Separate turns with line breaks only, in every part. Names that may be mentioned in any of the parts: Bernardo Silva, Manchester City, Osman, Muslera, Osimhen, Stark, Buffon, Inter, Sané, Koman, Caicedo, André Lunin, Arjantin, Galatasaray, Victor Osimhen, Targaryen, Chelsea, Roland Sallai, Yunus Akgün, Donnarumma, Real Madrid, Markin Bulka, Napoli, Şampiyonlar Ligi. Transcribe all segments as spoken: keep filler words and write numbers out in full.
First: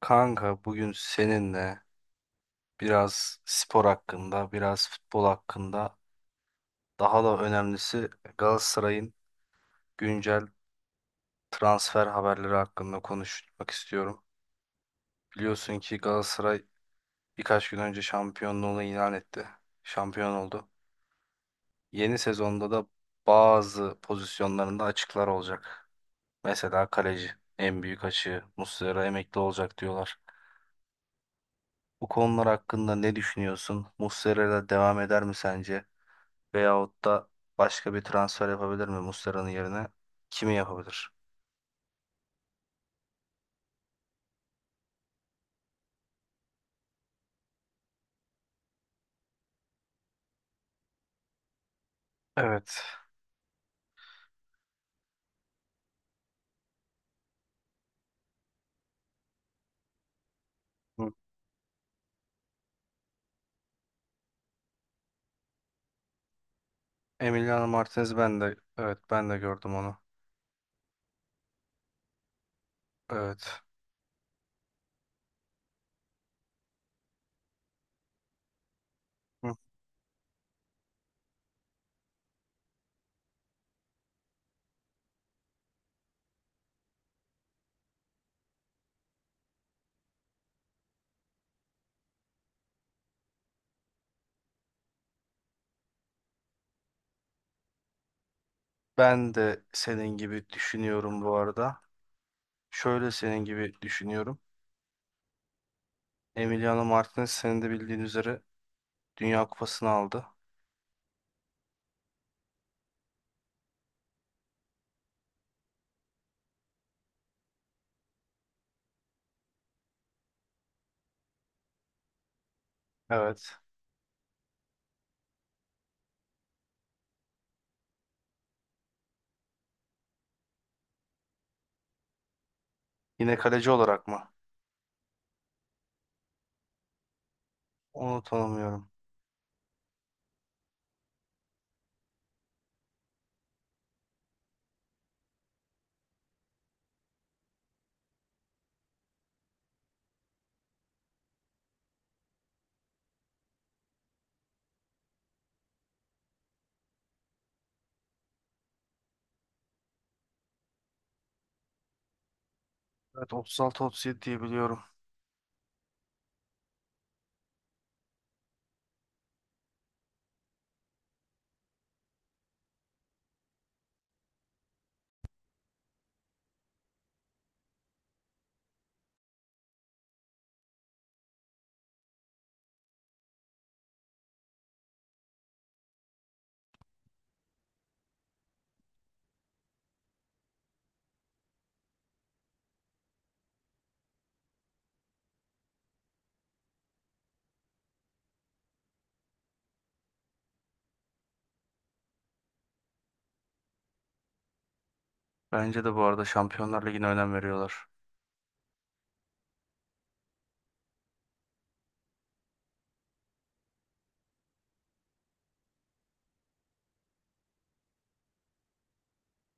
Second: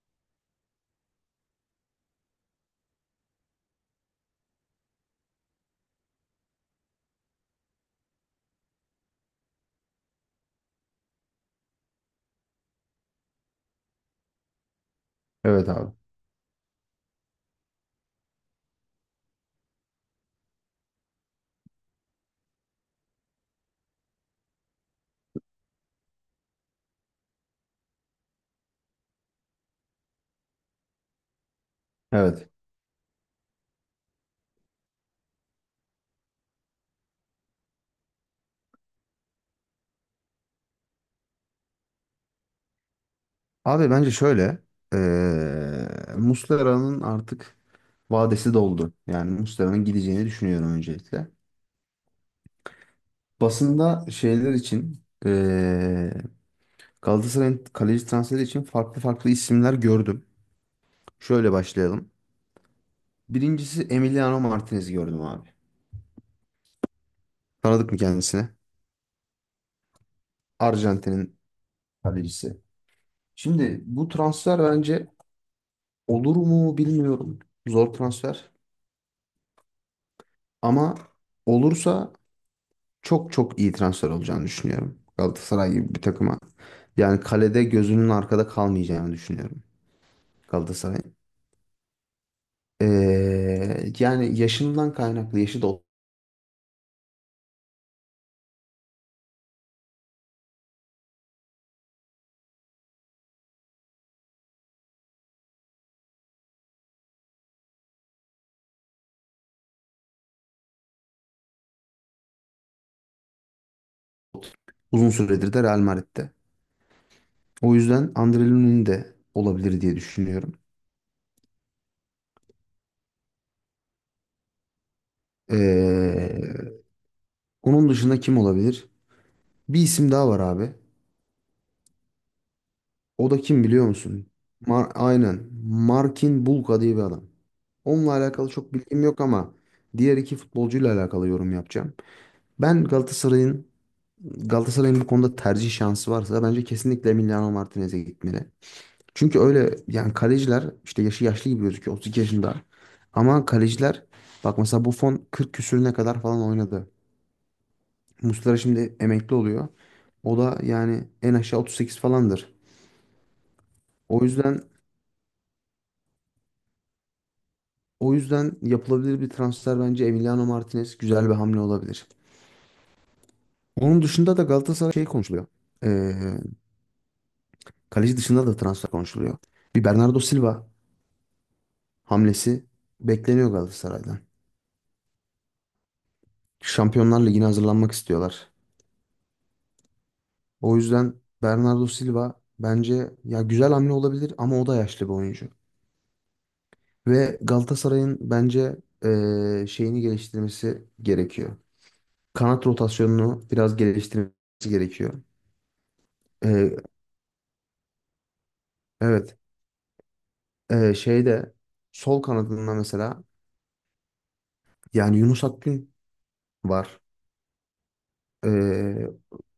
Kanka bugün seninle biraz spor hakkında, biraz futbol hakkında, daha da önemlisi Galatasaray'ın güncel transfer haberleri hakkında konuşmak istiyorum.
Evet
Biliyorsun
abi.
ki Galatasaray birkaç gün önce şampiyonluğunu ilan etti. Şampiyon oldu. Yeni sezonda da bazı pozisyonlarında açıklar olacak. Mesela kaleci, en büyük açığı Muslera emekli olacak diyorlar. Bu konular
Evet.
hakkında ne düşünüyorsun? Muslera'yla devam eder mi sence? Veyahut da başka bir transfer yapabilir mi Muslera'nın yerine? Kimi yapabilir?
Abi bence şöyle. eee Muslera'nın artık vadesi doldu. Yani Muslera'nın gideceğini düşünüyorum öncelikle.
Evet.
Basında şeyler için eee Galatasaray'ın kaleci transferi için farklı farklı isimler gördüm.
Hı.
Şöyle başlayalım. Birincisi Emiliano Martinez gördüm abi.
Emiliano
Tanıdık mı
Martinez ben
kendisini?
de evet ben de gördüm onu.
Arjantin'in kalecisi.
Evet.
Şimdi bu transfer bence olur mu bilmiyorum. Zor transfer.
Hı.
Ama olursa çok çok iyi transfer olacağını düşünüyorum. Galatasaray gibi bir takıma. Yani kalede gözünün arkada kalmayacağını düşünüyorum Galatasaray'ın. Ee, yani yaşından kaynaklı yaşı da
Ben de senin gibi düşünüyorum bu arada. Şöyle senin gibi düşünüyorum. Emiliano Martinez senin de bildiğin üzere Dünya Kupası'nı aldı.
uzun süredir de Real Madrid'de. O yüzden André Lunin de olabilir diye düşünüyorum.
Evet.
Ee, onun dışında kim olabilir? Bir isim daha var abi. O
Yine
da kim
kaleci
biliyor
olarak
musun?
mı?
Mar Aynen. Markin Bulka diye bir adam. Onunla
Onu
alakalı çok
tanımıyorum.
bilgim yok ama diğer iki futbolcuyla alakalı yorum yapacağım. Ben Galatasaray'ın Galatasaray'ın bu konuda tercih şansı varsa bence kesinlikle Emiliano Martinez'e gitmeli. Çünkü öyle yani kaleciler işte yaşı yaşlı gibi gözüküyor otuz iki yaşında. Ama kaleciler bak mesela Buffon kırk küsürüne kadar falan oynadı. Muslera şimdi emekli oluyor. O da yani en aşağı otuz sekiz falandır.
Evet, otuz altı otuz yedi
O
diye
yüzden
biliyorum.
o yüzden yapılabilir bir transfer bence Emiliano Martinez güzel bir hamle olabilir. Onun dışında da Galatasaray şey konuşuluyor. Ee, kaleci dışında da transfer konuşuluyor. Bir Bernardo Silva hamlesi bekleniyor Galatasaray'dan. Şampiyonlar Ligi'ne hazırlanmak istiyorlar. O yüzden Bernardo Silva bence ya güzel hamle olabilir ama o da yaşlı bir oyuncu. Ve Galatasaray'ın bence eee, şeyini geliştirmesi gerekiyor. Kanat rotasyonunu biraz geliştirmesi gerekiyor.
Bence de bu arada
Eee,
Şampiyonlar Ligi'ne önem veriyorlar.
evet. Eee şeyde sol kanadında mesela yani Yunus Akgün var. Ee,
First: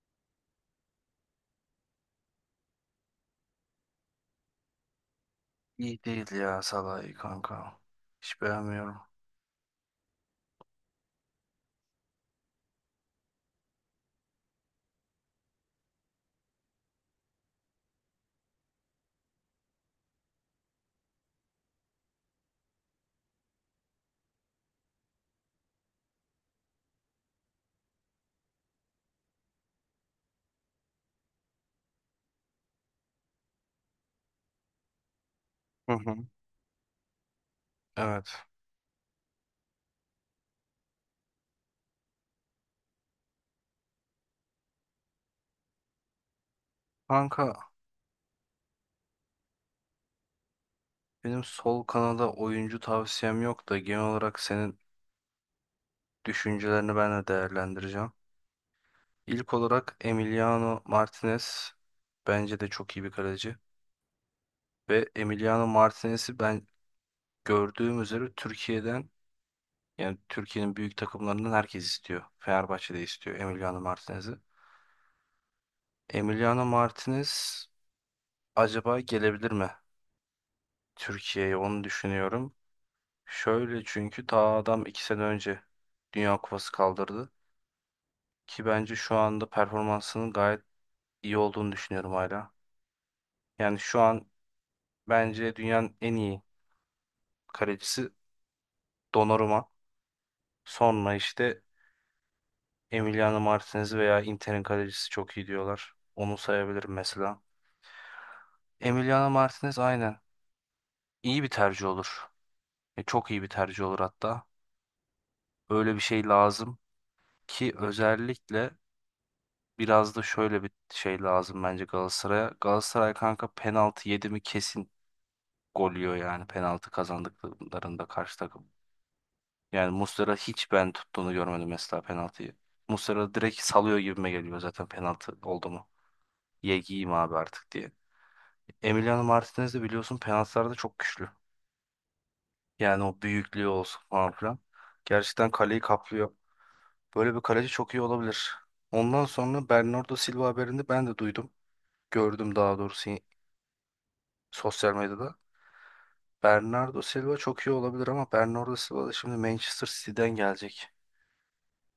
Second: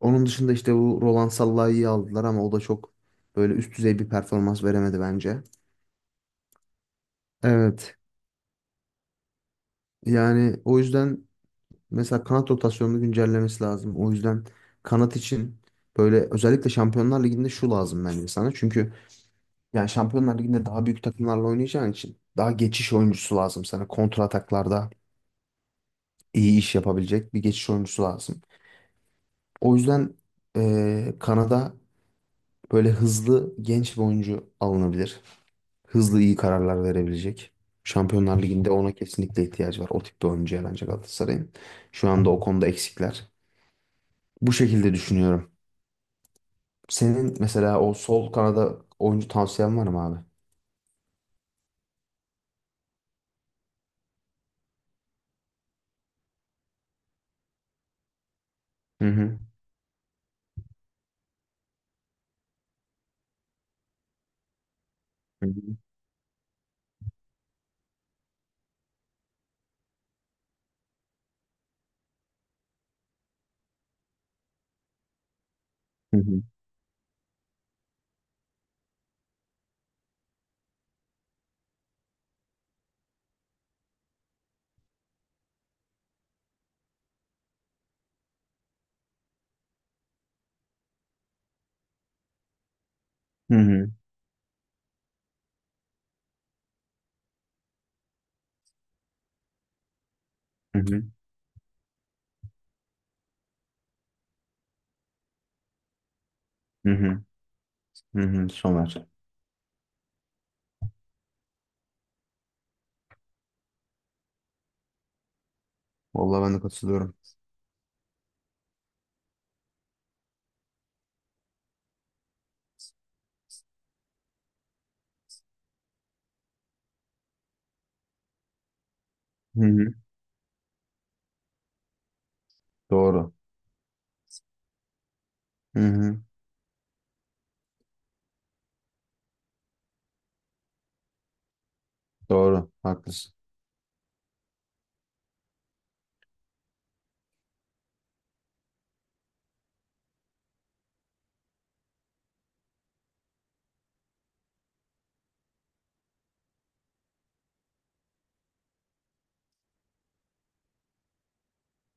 onun dışında işte bu Roland Sallai'yi aldılar ama o da çok böyle üst düzey bir performans veremedi bence.
İyi değil ya Salah'ı kanka.
Evet.
Hiç beğenmiyorum.
Yani o yüzden mesela kanat rotasyonunu güncellemesi lazım. O yüzden kanat için böyle özellikle Şampiyonlar Ligi'nde şu lazım bence sana. Çünkü yani Şampiyonlar Ligi'nde daha büyük takımlarla oynayacağın için daha geçiş oyuncusu lazım sana. Kontra ataklarda iyi iş yapabilecek bir geçiş oyuncusu lazım. O yüzden eee, kanada böyle hızlı genç bir oyuncu alınabilir.
Hı hı.
Hızlı iyi kararlar verebilecek. Şampiyonlar
Evet.
Ligi'nde ona kesinlikle ihtiyacı var. O tip bir oyuncuya bence Galatasaray'ın. Şu anda o konuda eksikler. Bu şekilde düşünüyorum. Senin
Kanka
mesela o sol kanada oyuncu tavsiyen var mı abi?
benim sol kanada oyuncu tavsiyem yok da genel olarak senin düşüncelerini ben de değerlendireceğim.
Hı hı.
İlk olarak Emiliano Martinez bence de çok iyi bir kaleci. Ve
Hı
Emiliano
hı.
Martinez'i ben gördüğüm üzere Türkiye'den yani Türkiye'nin büyük takımlarından herkes istiyor. Fenerbahçe de istiyor Emiliano Martinez'i.
Hı hı.
Emiliano Martinez acaba gelebilir mi Türkiye'ye onu düşünüyorum. Şöyle çünkü ta adam iki sene önce Dünya Kupası kaldırdı. Ki bence şu anda performansının gayet iyi olduğunu düşünüyorum hala. Yani şu an bence dünyanın en iyi kalecisi Donnarumma.
Hı hı.
Sonra işte Emiliano Martinez veya Inter'in kalecisi çok iyi diyorlar. Onu
Hı
sayabilirim
hı.
mesela.
Hı hı. Somer.
Emiliano Martinez aynen iyi bir tercih olur. E, çok iyi bir tercih olur hatta. Öyle bir şey
Vallahi ben de
lazım
katılıyorum.
ki özellikle biraz da şöyle bir şey lazım bence Galatasaray'a. Galatasaray kanka penaltı yedi mi kesin gol yiyor yani penaltı kazandıklarında karşı takım.
Hı
Yani
hı.
Muslera hiç ben tuttuğunu görmedim mesela penaltıyı.
Doğru.
Muslera direkt salıyor gibime geliyor zaten penaltı oldu
Hı
mu.
hı.
Ye giyeyim abi artık diye. Emiliano Martinez de biliyorsun penaltılarda çok güçlü.
Doğru.
Yani o
Haklısın.
büyüklüğü olsun falan filan. Gerçekten kaleyi kaplıyor. Böyle bir kaleci çok iyi olabilir. Ondan sonra Bernardo Silva haberini ben de duydum. Gördüm daha doğrusu sosyal medyada. Bernardo Silva çok iyi olabilir ama Bernardo Silva da şimdi Manchester City'den gelecek.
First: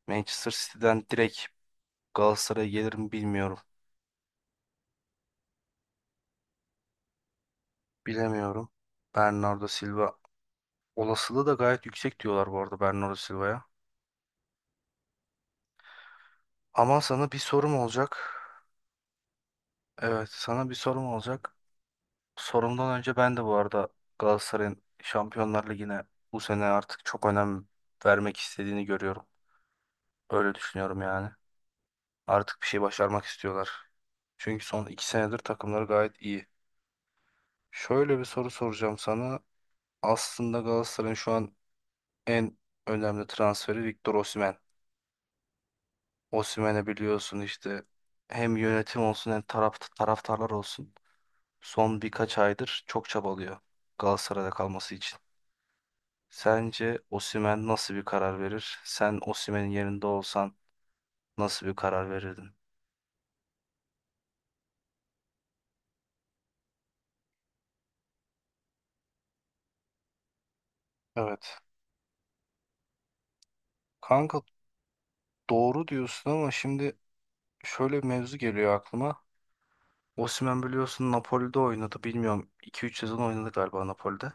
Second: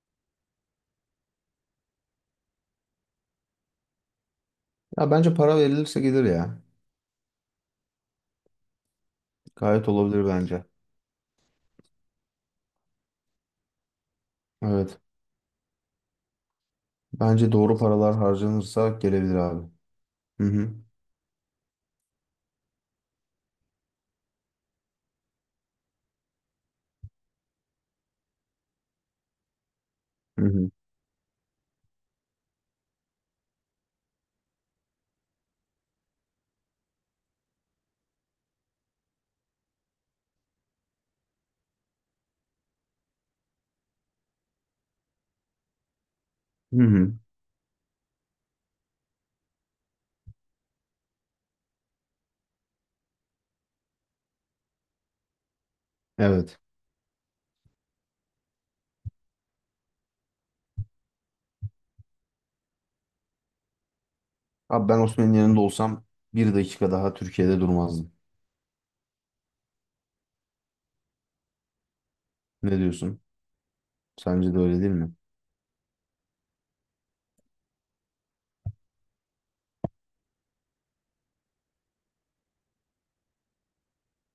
Manchester City'den direkt Galatasaray'a gelir mi bilmiyorum.
Ya bence para verilirse gelir ya.
Bilemiyorum. Bernardo
Gayet
Silva
olabilir bence.
olasılığı da gayet yüksek diyorlar bu arada Bernardo Silva'ya.
Evet.
Ama sana bir
Bence doğru
sorum
paralar
olacak.
harcanırsa gelebilir abi.
Evet,
Hı
sana
hı.
bir sorum olacak. Sorumdan önce ben de bu arada Galatasaray'ın Şampiyonlar Ligi'ne bu sene artık çok önem vermek istediğini görüyorum.
Hı
Öyle
hı.
düşünüyorum yani. Artık bir şey başarmak istiyorlar. Çünkü son iki senedir takımları gayet iyi. Şöyle bir soru soracağım sana. Aslında Galatasaray'ın şu an en önemli transferi Victor Osimhen.
Hı
Osimhen'i
hı.
biliyorsun işte hem yönetim olsun hem taraf, taraftarlar olsun. Son birkaç aydır çok çabalıyor Galatasaray'da kalması için.
Evet.
Sence Osimhen nasıl bir karar verir? Sen Osimhen'in yerinde olsan nasıl bir karar verirdin?
Abi ben Osman'ın yanında olsam bir dakika daha Türkiye'de durmazdım.
Evet.
Ne diyorsun?
Kanka
Sence de öyle değil mi?
doğru diyorsun ama şimdi şöyle bir mevzu geliyor aklıma. Osimhen biliyorsun Napoli'de oynadı. Bilmiyorum iki üç sezon oynadı galiba Napoli'de.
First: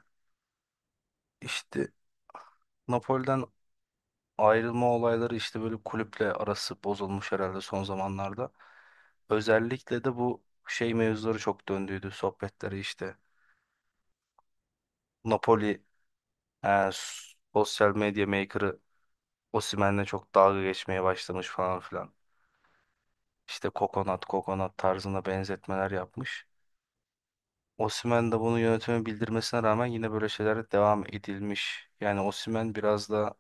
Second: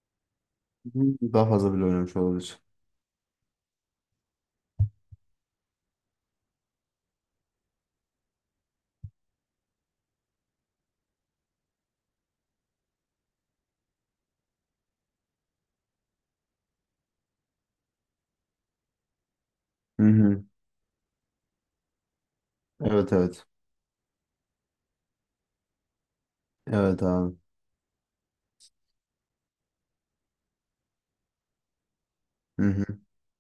Hı hı. Daha fazla bile
İşte
oynamış olabilir.
Napoli'den ayrılma olayları işte böyle kulüple arası bozulmuş herhalde son zamanlarda. Özellikle de bu şey mevzuları çok döndüydü sohbetleri işte. Napoli e, sosyal medya maker'ı
Hı
Osimhen'le çok
hı.
dalga geçmeye başlamış falan filan.
Evet evet.
İşte kokonat kokonat tarzına benzetmeler yapmış.
Evet abi.
Osimhen de bunu yönetime bildirmesine rağmen yine böyle şeylere devam edilmiş. Yani
Hı
Osimhen
hı.
biraz da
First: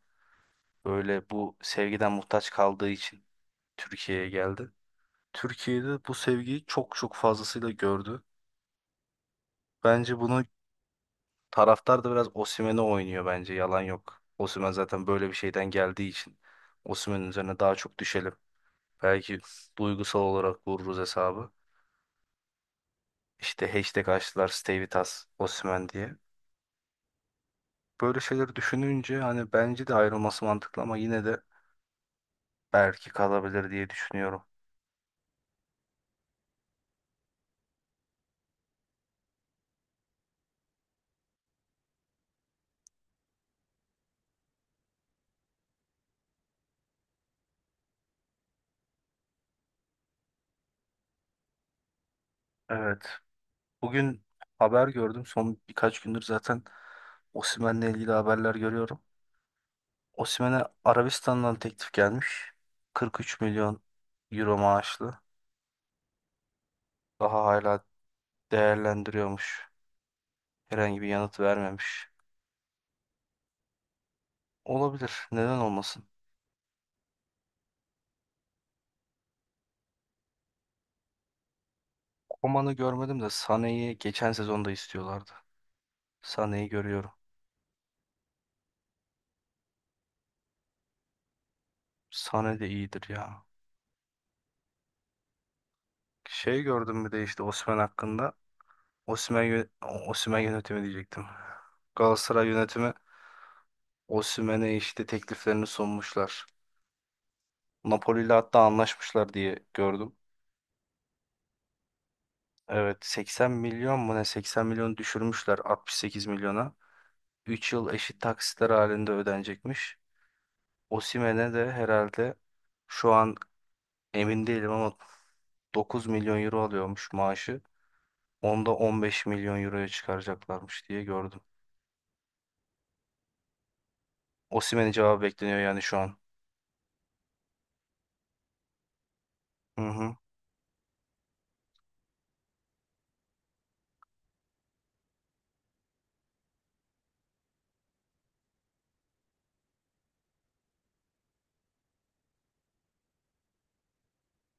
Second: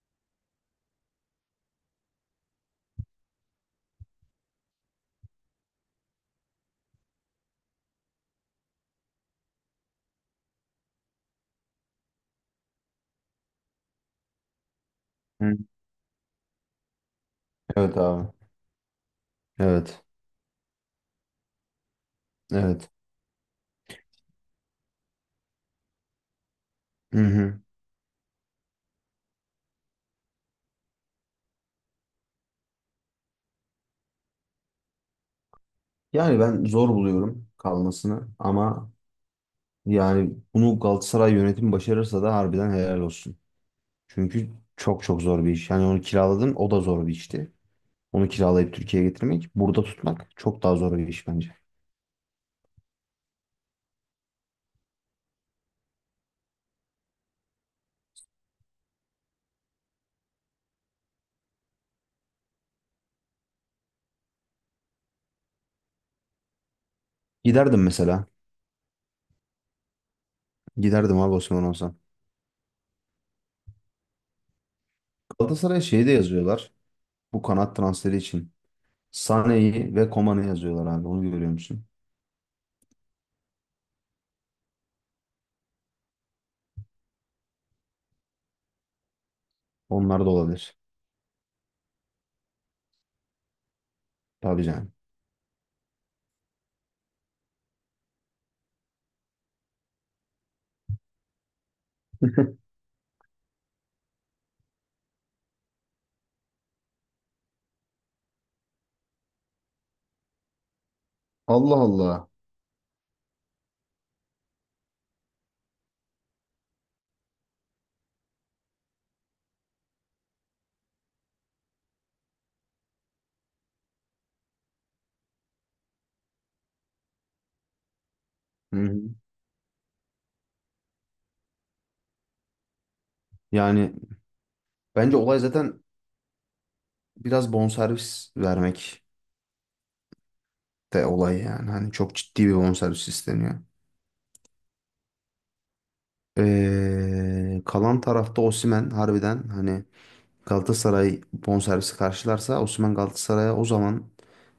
böyle bu sevgiden muhtaç kaldığı için Türkiye'ye geldi. Türkiye'de bu sevgiyi çok çok fazlasıyla gördü. Bence bunu taraftar da biraz Osimhen'e oynuyor bence yalan yok. Osimhen zaten böyle bir
Hı.
şeyden geldiği için Osimhen'in üzerine daha
Evet
çok
abi.
düşelim. Belki
Evet.
duygusal olarak vururuz hesabı.
Evet.
İşte hashtag açtılar Stay With Us Osimhen diye.
Hı hı.
Böyle şeyleri düşününce hani bence de ayrılması mantıklı ama yine de belki kalabilir diye düşünüyorum.
Yani ben zor buluyorum kalmasını ama yani bunu Galatasaray yönetimi başarırsa da harbiden helal olsun. Çünkü çok çok zor bir iş. Yani onu kiraladın o da zor bir işti. Onu kiralayıp Türkiye'ye getirmek, burada tutmak çok daha zor bir iş bence.
Evet. Bugün haber gördüm. Son birkaç gündür zaten Osimhen'le ilgili haberler görüyorum. Osimhen'e Arabistan'dan teklif gelmiş. kırk üç milyon euro maaşlı. Daha hala
Giderdim mesela.
değerlendiriyormuş. Herhangi bir
Giderdim abi
yanıt
Osman olsam.
vermemiş. Olabilir. Neden
Galatasaray'a
olmasın?
şey de yazıyorlar. Bu kanat transferi için. Sané'yi ve Koman'ı yazıyorlar abi. Onu görüyor musun?
Koman'ı görmedim de Sané'yi geçen sezonda istiyorlardı. Sané'yi görüyorum.
Onlar da olabilir.
Sané de iyidir ya.
Tabii canım.
Şey gördüm bir de işte Osimhen hakkında. Osimhen, yö- Osimhen yönetimi diyecektim. Galatasaray yönetimi Osimhen'e işte tekliflerini sunmuşlar. Napoli ile hatta anlaşmışlar diye gördüm.
Allah Allah.
Evet, seksen milyon mu ne seksen milyon düşürmüşler altmış sekiz milyona. Üç yıl eşit taksitler halinde ödenecekmiş. Osimhen'e de herhalde şu an emin değilim ama dokuz milyon euro alıyormuş maaşı. Onda
Hı hı.
on beş milyon euroya çıkaracaklarmış diye gördüm.
Yani
Osimhen'in
bence
cevabı
olay
bekleniyor
zaten
yani şu an.
biraz bonservis vermek
Hı hı.
de olay yani. Hani çok ciddi bir bonservis isteniyor. Ee, kalan tarafta Osimhen harbiden hani Galatasaray bonservisi karşılarsa Osimhen Galatasaray'a o zaman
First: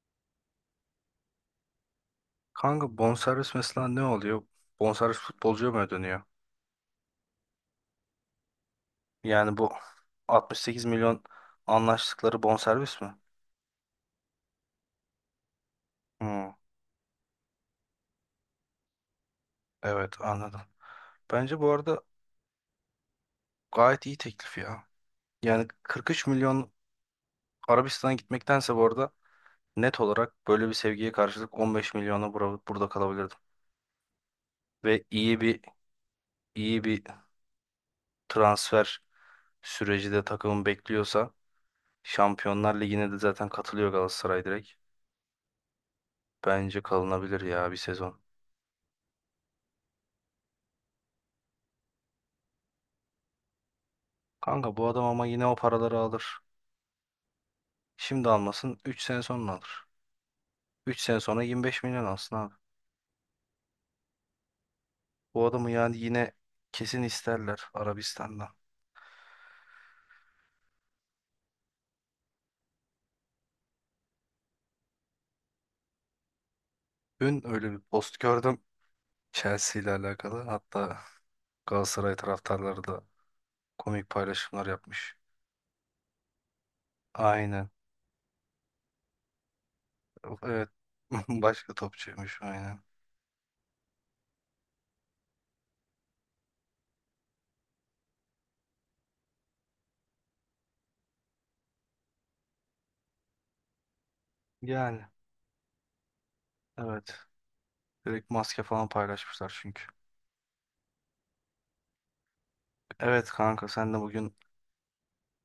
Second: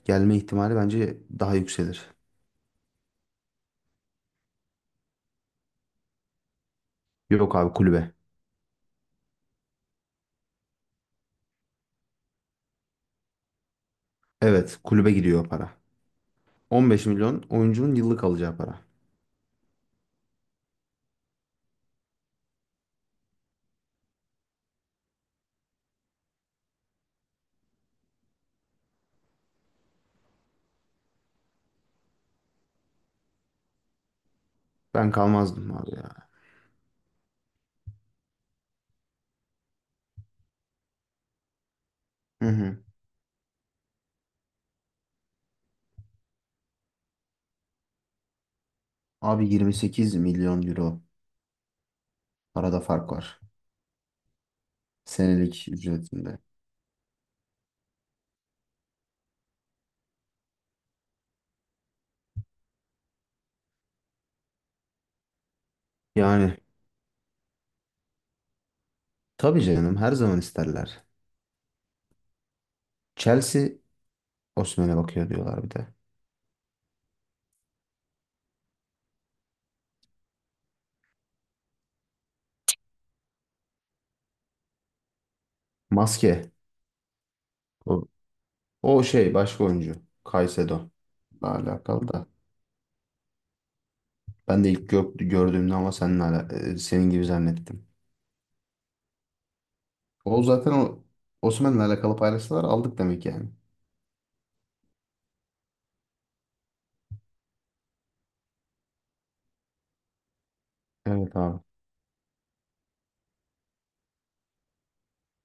gelme ihtimali bence daha yükselir.
Kanka bonservis mesela ne oluyor? Bonservis futbolcuya mı ödeniyor?
Yok abi kulübe.
Yani bu altmış sekiz milyon anlaştıkları bonservis mi?
Evet kulübe gidiyor o para.
Hı.
on beş milyon oyuncunun yıllık alacağı para.
Evet, anladım. Bence bu arada gayet iyi teklif ya. Yani kırk üç milyon Arabistan'a gitmektense bu arada net olarak böyle bir sevgiye karşılık on beş milyona bura- burada kalabilirdim. Ve
Ben
iyi bir
kalmazdım abi ya.
iyi bir transfer süreci de takımın bekliyorsa
Hı
Şampiyonlar
hı.
Ligi'ne de zaten katılıyor Galatasaray direkt. Bence kalınabilir ya bir sezon.
Abi yirmi sekiz milyon euro arada fark var.
Kanka bu adam ama yine o
Senelik
paraları
ücretinde.
alır. Şimdi almasın üç sene sonra alır. Üç sene sonra yirmi beş milyon alsın abi. Bu adamı yani yine
Yani
kesin isterler Arabistan'dan.
tabii canım her zaman isterler. Chelsea Osimhen'e bakıyor diyorlar bir de.
Dün öyle bir post gördüm Chelsea ile alakalı. Hatta Galatasaray taraftarları da komik paylaşımlar yapmış.
Maske.
Aynen.
O, o şey başka oyuncu.
Evet.
Caicedo.
Başka
Alakalı da.
topçuymuş aynen.
Ben de ilk gör- gördüğümde ama seninle ala- e, senin gibi zannettim. O zaten o Osimhen'le alakalı paylaştılar aldık demek yani.
Yani evet. Direkt maske falan paylaşmışlar çünkü.
Evet abi.
Evet kanka, sen de bugün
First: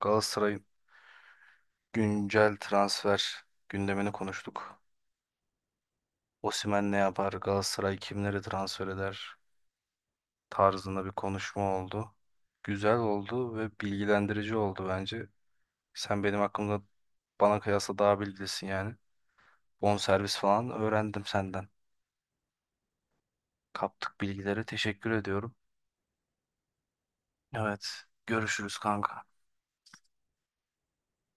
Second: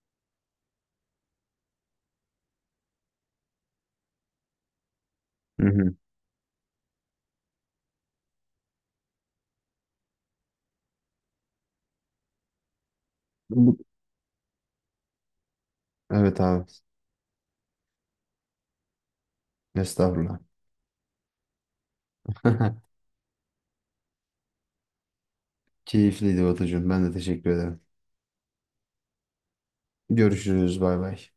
Galatasaray'ın güncel transfer gündemini konuştuk.
Hı hı.
Osimhen ne yapar, Galatasaray kimleri transfer eder tarzında bir konuşma oldu. Güzel oldu ve
Bu-
bilgilendirici oldu bence. Sen benim
Evet abi.
hakkımda bana kıyasla daha bilgilisin yani. Bonservis
Estağfurullah.
falan öğrendim senden. Kaptık bilgileri. Teşekkür ediyorum.
Keyifliydi Batucuğum. Ben de teşekkür ederim.
Evet, görüşürüz kanka.
Görüşürüz. Bay bay.